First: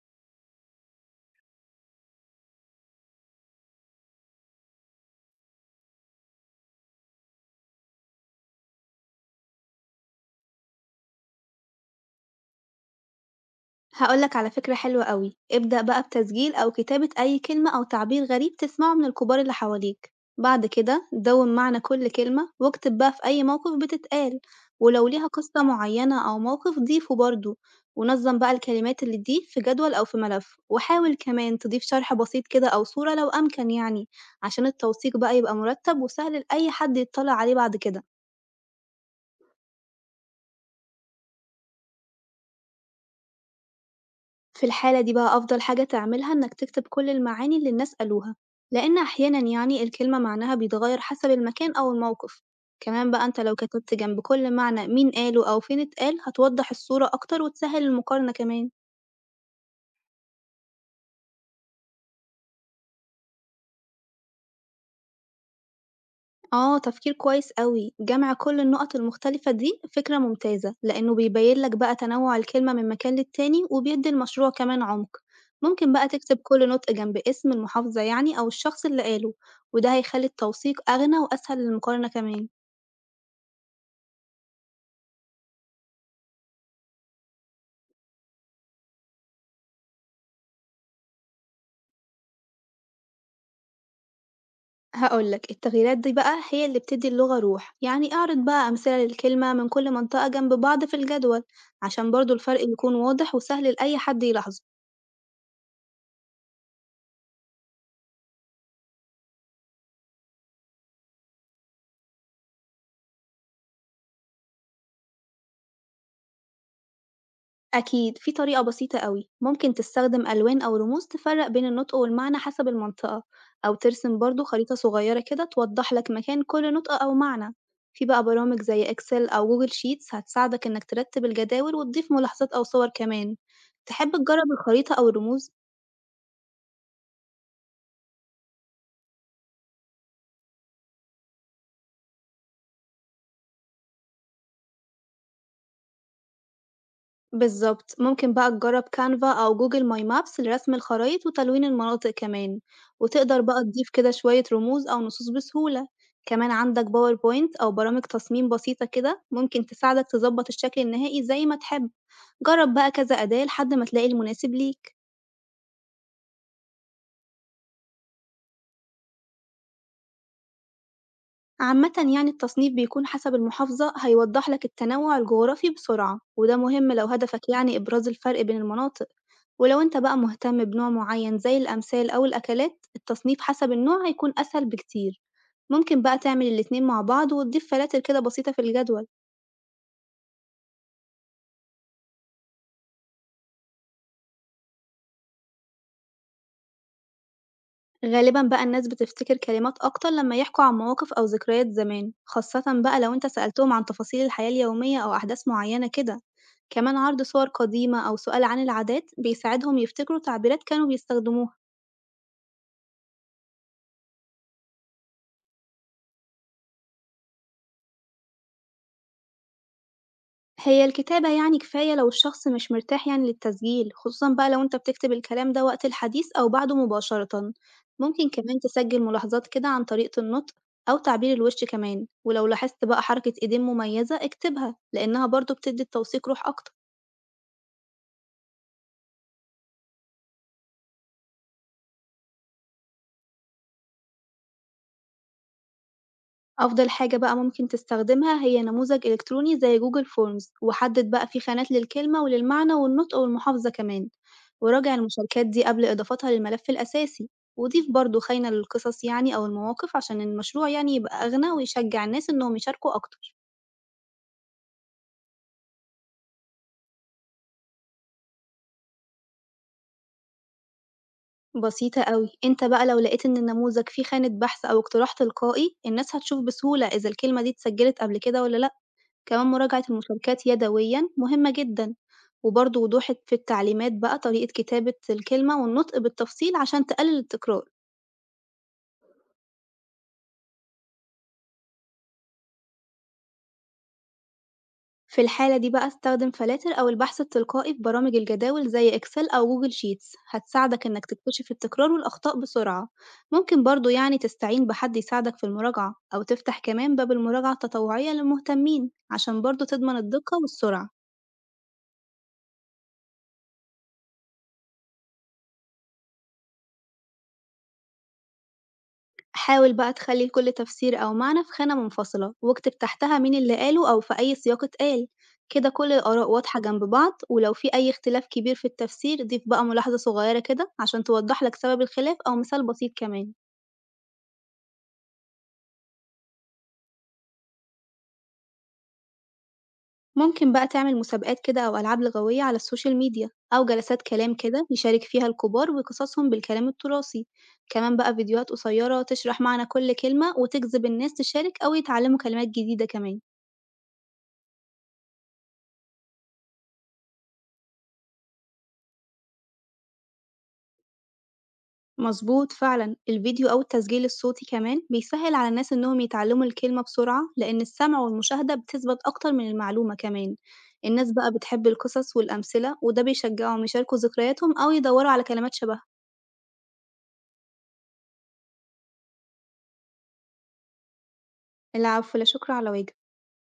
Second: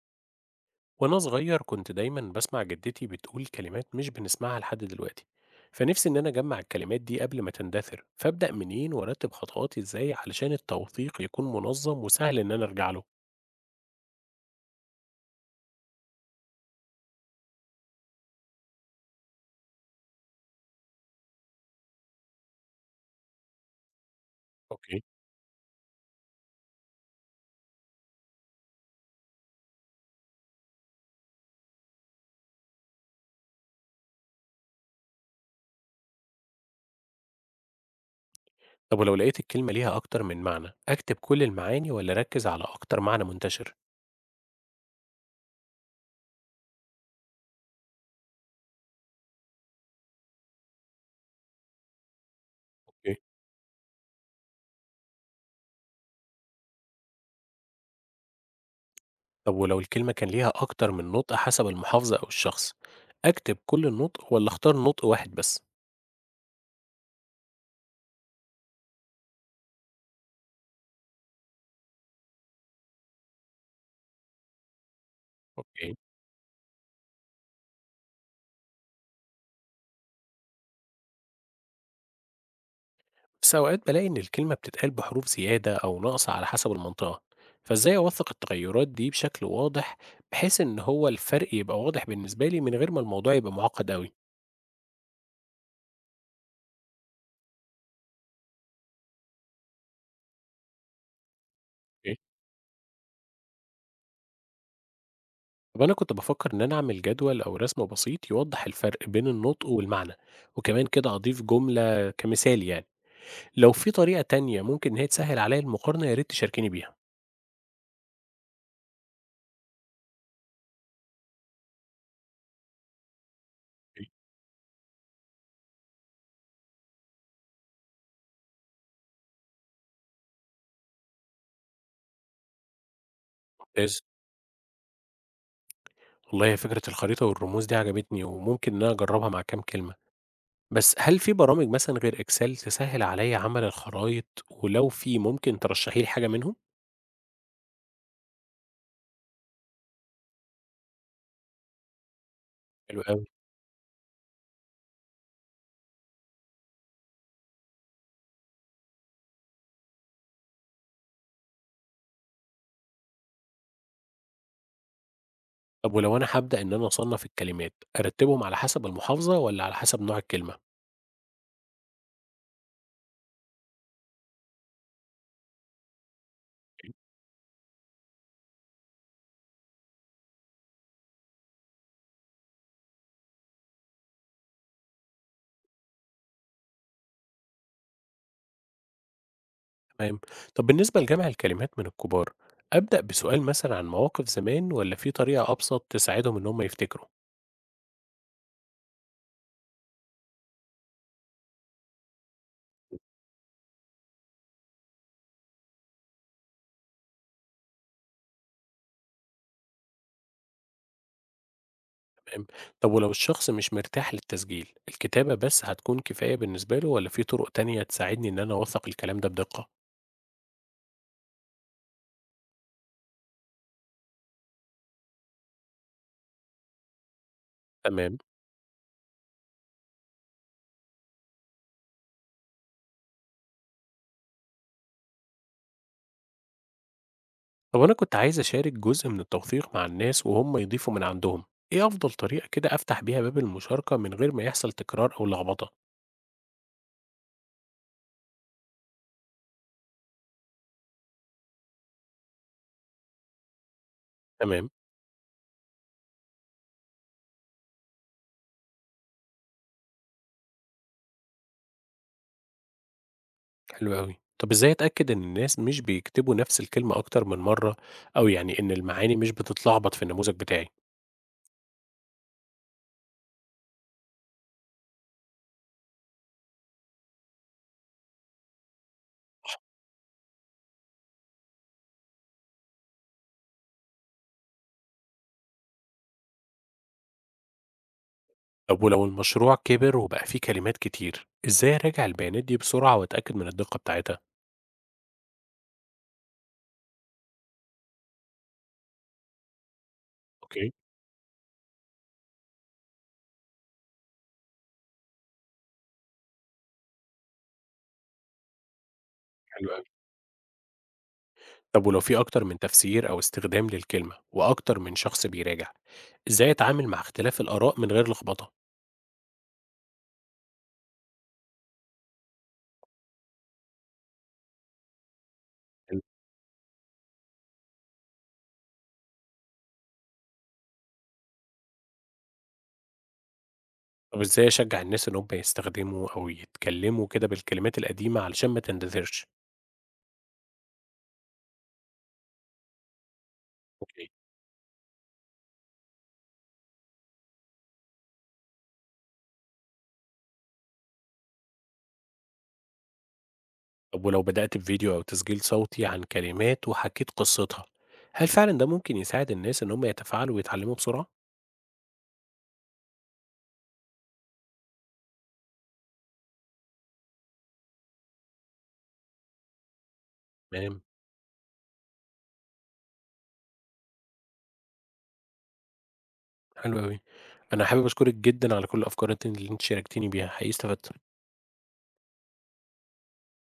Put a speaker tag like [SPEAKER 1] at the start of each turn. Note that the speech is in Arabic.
[SPEAKER 1] وأنا صغير كنت دايما بسمع جدتي بتقول كلمات مش بنسمعها لحد دلوقتي. فنفسي إن أنا أجمع الكلمات دي قبل ما تندثر، فأبدأ منين وأرتب خطواتي إزاي علشان التوثيق يكون منظم وسهل إن أنا أرجع له؟
[SPEAKER 2] هقول لك على فكرة حلوة قوي. ابدأ بقى بتسجيل أو كتابة أي كلمة أو تعبير غريب تسمعه من الكبار اللي حواليك. بعد كده دون معنى كل كلمة واكتب بقى في أي موقف بتتقال،
[SPEAKER 1] أوكي.
[SPEAKER 2] ولو ليها قصة معينة أو موقف ضيفه برضه. ونظم بقى الكلمات اللي دي في جدول أو في ملف، وحاول كمان تضيف شرح بسيط كده أو صورة لو أمكن يعني، عشان التوثيق بقى يبقى مرتب وسهل لأي حد يطلع عليه بعد كده.
[SPEAKER 1] طب ولو لقيت الكلمة ليها أكتر من معنى، أكتب كل المعاني ولا أركز على أكتر معنى منتشر؟
[SPEAKER 2] في الحالة دي بقى أفضل حاجة تعملها إنك تكتب كل المعاني اللي الناس قالوها، لإن أحيانًا يعني الكلمة معناها بيتغير حسب المكان أو الموقف، كمان
[SPEAKER 1] أوكي.
[SPEAKER 2] بقى أنت لو كتبت جنب كل معنى مين قاله أو فين اتقال هتوضح الصورة أكتر وتسهل المقارنة كمان.
[SPEAKER 1] طب ولو الكلمة كان ليها أكتر من نطق حسب المحافظة أو الشخص، أكتب كل النطق ولا أختار نطق واحد بس؟
[SPEAKER 2] آه، تفكير كويس أوي، جمع كل النقط المختلفة دي فكرة ممتازة، لأنه بيبين لك بقى تنوع الكلمة من مكان للتاني وبيدي المشروع كمان عمق. ممكن
[SPEAKER 1] أوكي.
[SPEAKER 2] بقى تكتب كل نطق جنب اسم المحافظة يعني أو الشخص اللي قاله، وده هيخلي التوثيق أغنى وأسهل للمقارنة كمان.
[SPEAKER 1] بس أوقات بلاقي إن الكلمة بتتقال بحروف زيادة أو ناقصة على حسب المنطقة، فإزاي أوثق التغيرات دي بشكل واضح، بحيث إن هو الفرق يبقى واضح بالنسبة لي من غير ما الموضوع يبقى معقد أوي؟
[SPEAKER 2] هقولك التغييرات دي بقى هي اللي بتدي اللغة روح، يعني اعرض بقى أمثلة للكلمة من كل منطقة جنب بعض في الجدول عشان
[SPEAKER 1] إيه؟
[SPEAKER 2] برضه الفرق يكون واضح وسهل لأي حد يلاحظه.
[SPEAKER 1] طب أنا كنت بفكر إن أنا أعمل جدول أو رسم بسيط يوضح الفرق بين النطق والمعنى، وكمان كده أضيف جملة كمثال يعني. لو في طريقة تانية ممكن إن هي تسهل عليا المقارنة، يا ريت تشاركيني بيها.
[SPEAKER 2] أكيد في طريقة بسيطة أوي، ممكن تستخدم ألوان أو رموز تفرق بين النطق والمعنى حسب المنطقة، أو
[SPEAKER 1] إيه؟
[SPEAKER 2] ترسم برضو خريطة صغيرة كده توضح لك مكان كل نطق أو معنى. في بقى برامج زي إكسل أو جوجل شيتس هتساعدك إنك ترتب الجداول وتضيف ملاحظات أو صور كمان.
[SPEAKER 1] ممتاز.
[SPEAKER 2] تحب تجرب الخريطة أو الرموز؟
[SPEAKER 1] والله هي فكرة الخريطة والرموز دي عجبتني، وممكن إن أنا أجربها مع كام كلمة. بس هل في برامج مثلًا غير إكسل تسهّل عليَّ عمل الخرايط، ولو في ممكن ترشحي لي حاجة منهم؟
[SPEAKER 2] بالظبط، ممكن بقى تجرب كانفا أو جوجل ماي مابس لرسم الخرايط وتلوين المناطق كمان.
[SPEAKER 1] حلو أوي.
[SPEAKER 2] وتقدر بقى تضيف كده شوية رموز أو نصوص بسهولة. كمان عندك باوربوينت أو برامج تصميم بسيطة كده ممكن تساعدك تظبط الشكل النهائي زي ما تحب. جرب بقى كذا أداة لحد ما تلاقي المناسب ليك.
[SPEAKER 1] طب ولو أنا هابدأ إن أنا أصنّف الكلمات، أرتّبهم على حسب المحافظة والّا على حسب نوع الكلمة؟
[SPEAKER 2] عامة يعني التصنيف بيكون حسب المحافظة هيوضح لك التنوع الجغرافي بسرعة، وده مهم لو هدفك يعني إبراز الفرق بين المناطق. ولو أنت بقى مهتم بنوع معين زي الأمثال أو الأكلات، التصنيف حسب النوع هيكون أسهل بكتير، ممكن بقى تعمل الاتنين مع بعض وتضيف فلاتر كده بسيطة في الجدول.
[SPEAKER 1] تمام. طب بالنسبة لجمع الكلمات من الكبار، أبدأ بسؤال مثلًا عن مواقف زمان والّا في طريقة أبسط تساعدهم إن هم يفتكروا؟
[SPEAKER 2] غالبًا بقى الناس بتفتكر كلمات أكتر لما يحكوا عن مواقف أو ذكريات زمان، خاصة بقى لو أنت سألتهم عن تفاصيل الحياة اليومية أو أحداث معينة كده، كمان عرض صور قديمة أو سؤال عن العادات بيساعدهم يفتكروا تعبيرات كانوا بيستخدموها.
[SPEAKER 1] تمام. طب ولو الشخص مش مرتاح للتسجيل، الكتابة بس هتكون كفاية بالنسبة له والّا في طرق تانية تساعدني إن أنا أوثّق الكلام ده بدقة؟
[SPEAKER 2] هي الكتابة يعني كفاية لو الشخص مش مرتاح يعني للتسجيل، خصوصًا بقى لو أنت بتكتب الكلام ده وقت الحديث أو بعده مباشرةً.
[SPEAKER 1] تمام.
[SPEAKER 2] ممكن كمان تسجل ملاحظات كده عن طريقة النطق أو تعبير الوش كمان، ولو لاحظت بقى حركة إيدين مميزة اكتبها لأنها برضه بتدي التوثيق روح أكتر.
[SPEAKER 1] طب أنا كنت عايز أشارك جزء من التوثيق مع الناس وهم يضيفوا من عندهم، إيه أفضل طريقة كده أفتح بيها باب المشاركة من غير ما يحصل تكرار أو لخبطة؟
[SPEAKER 2] أفضل حاجة بقى ممكن تستخدمها هي نموذج إلكتروني زي جوجل فورمز، وحدد بقى فيه خانات للكلمة وللمعنى والنطق والمحافظة كمان.
[SPEAKER 1] تمام،
[SPEAKER 2] وراجع المشاركات دي قبل إضافتها للملف الأساسي، وضيف برضه خانة للقصص يعني أو المواقف عشان المشروع يعني يبقى أغنى ويشجع الناس إنهم يشاركوا أكتر.
[SPEAKER 1] حلو أوي. طب إزاي أتأكد إن الناس مش بيكتبوا نفس الكلمة أكتر من مرة، أو يعني إن المعاني مش بتتلخبط في النموذج بتاعي؟
[SPEAKER 2] بسيطة قوي، انت بقى لو لقيت ان النموذج فيه خانة بحث او اقتراح تلقائي، الناس هتشوف بسهولة اذا الكلمة دي اتسجلت قبل كده ولا لأ. كمان مراجعة المشاركات يدويًا مهمة جدًا، وبرضه وضوح في التعليمات بقى طريقة كتابة الكلمة والنطق بالتفصيل عشان تقلل التكرار.
[SPEAKER 1] طب ولو المشروع كبر وبقى فيه كلمات كتير، إزاي أراجع البيانات دي بسرعة وأتأكد من الدقة بتاعتها؟
[SPEAKER 2] في الحالة دي بقى استخدم فلاتر أو البحث التلقائي في برامج الجداول زي إكسل أو جوجل شيتس،
[SPEAKER 1] أوكي،
[SPEAKER 2] هتساعدك إنك تكتشف التكرار والأخطاء بسرعة. ممكن برضه يعني تستعين بحد يساعدك في المراجعة أو تفتح كمان باب المراجعة التطوعية للمهتمين عشان برضه
[SPEAKER 1] حلو أوي.
[SPEAKER 2] تضمن الدقة والسرعة.
[SPEAKER 1] طب ولو في أكتر من تفسير أو استخدام للكلمة وأكتر من شخص بيراجع، إزاي أتعامل مع اختلاف الآراء من غير لخبطة؟
[SPEAKER 2] حاول بقى تخلي كل تفسير أو معنى في خانة منفصلة، واكتب تحتها مين اللي قاله أو في أي سياق اتقال، كده كل الآراء واضحة جنب بعض. ولو في أي اختلاف كبير في التفسير ضيف بقى ملاحظة صغيرة كده عشان توضح لك سبب الخلاف أو مثال بسيط كمان.
[SPEAKER 1] طب إزاي أشجّع الناس إن هم يستخدموا أو يتكلّموا كده بالكلمات القديمة علشان ما تندثرش؟
[SPEAKER 2] ممكن بقى تعمل مسابقات كده أو ألعاب لغوية على السوشيال ميديا، أو جلسات
[SPEAKER 1] أوكي.
[SPEAKER 2] كلام كده يشارك فيها الكبار وقصصهم بالكلام التراثي. كمان بقى فيديوهات قصيرة تشرح معنى كل كلمة وتجذب الناس تشارك أو يتعلموا كلمات جديدة كمان.
[SPEAKER 1] طب ولو بدأت بفيديو أو تسجيل صوتي عن كلمات وحكيت قصّتها، هل فعلًا ده ممكن يساعد الناس إن هم يتفاعلوا ويتعلّموا بسرعة؟
[SPEAKER 2] مظبوط فعلا، الفيديو أو التسجيل الصوتي كمان بيسهل على الناس إنهم يتعلموا الكلمة بسرعة، لأن السمع والمشاهدة بتثبت أكتر من المعلومة كمان.
[SPEAKER 1] تمام،
[SPEAKER 2] الناس بقى بتحب القصص والأمثلة، وده بيشجعهم يشاركوا ذكرياتهم أو يدوروا على كلمات شبهها.
[SPEAKER 1] حلو أوي. أنا حابب أشكرِك جدًا على كل الأفكار اللي أنتِ شاركتيني بيها، حقيقي استفدت.
[SPEAKER 2] العفو، لا شكر على واجب.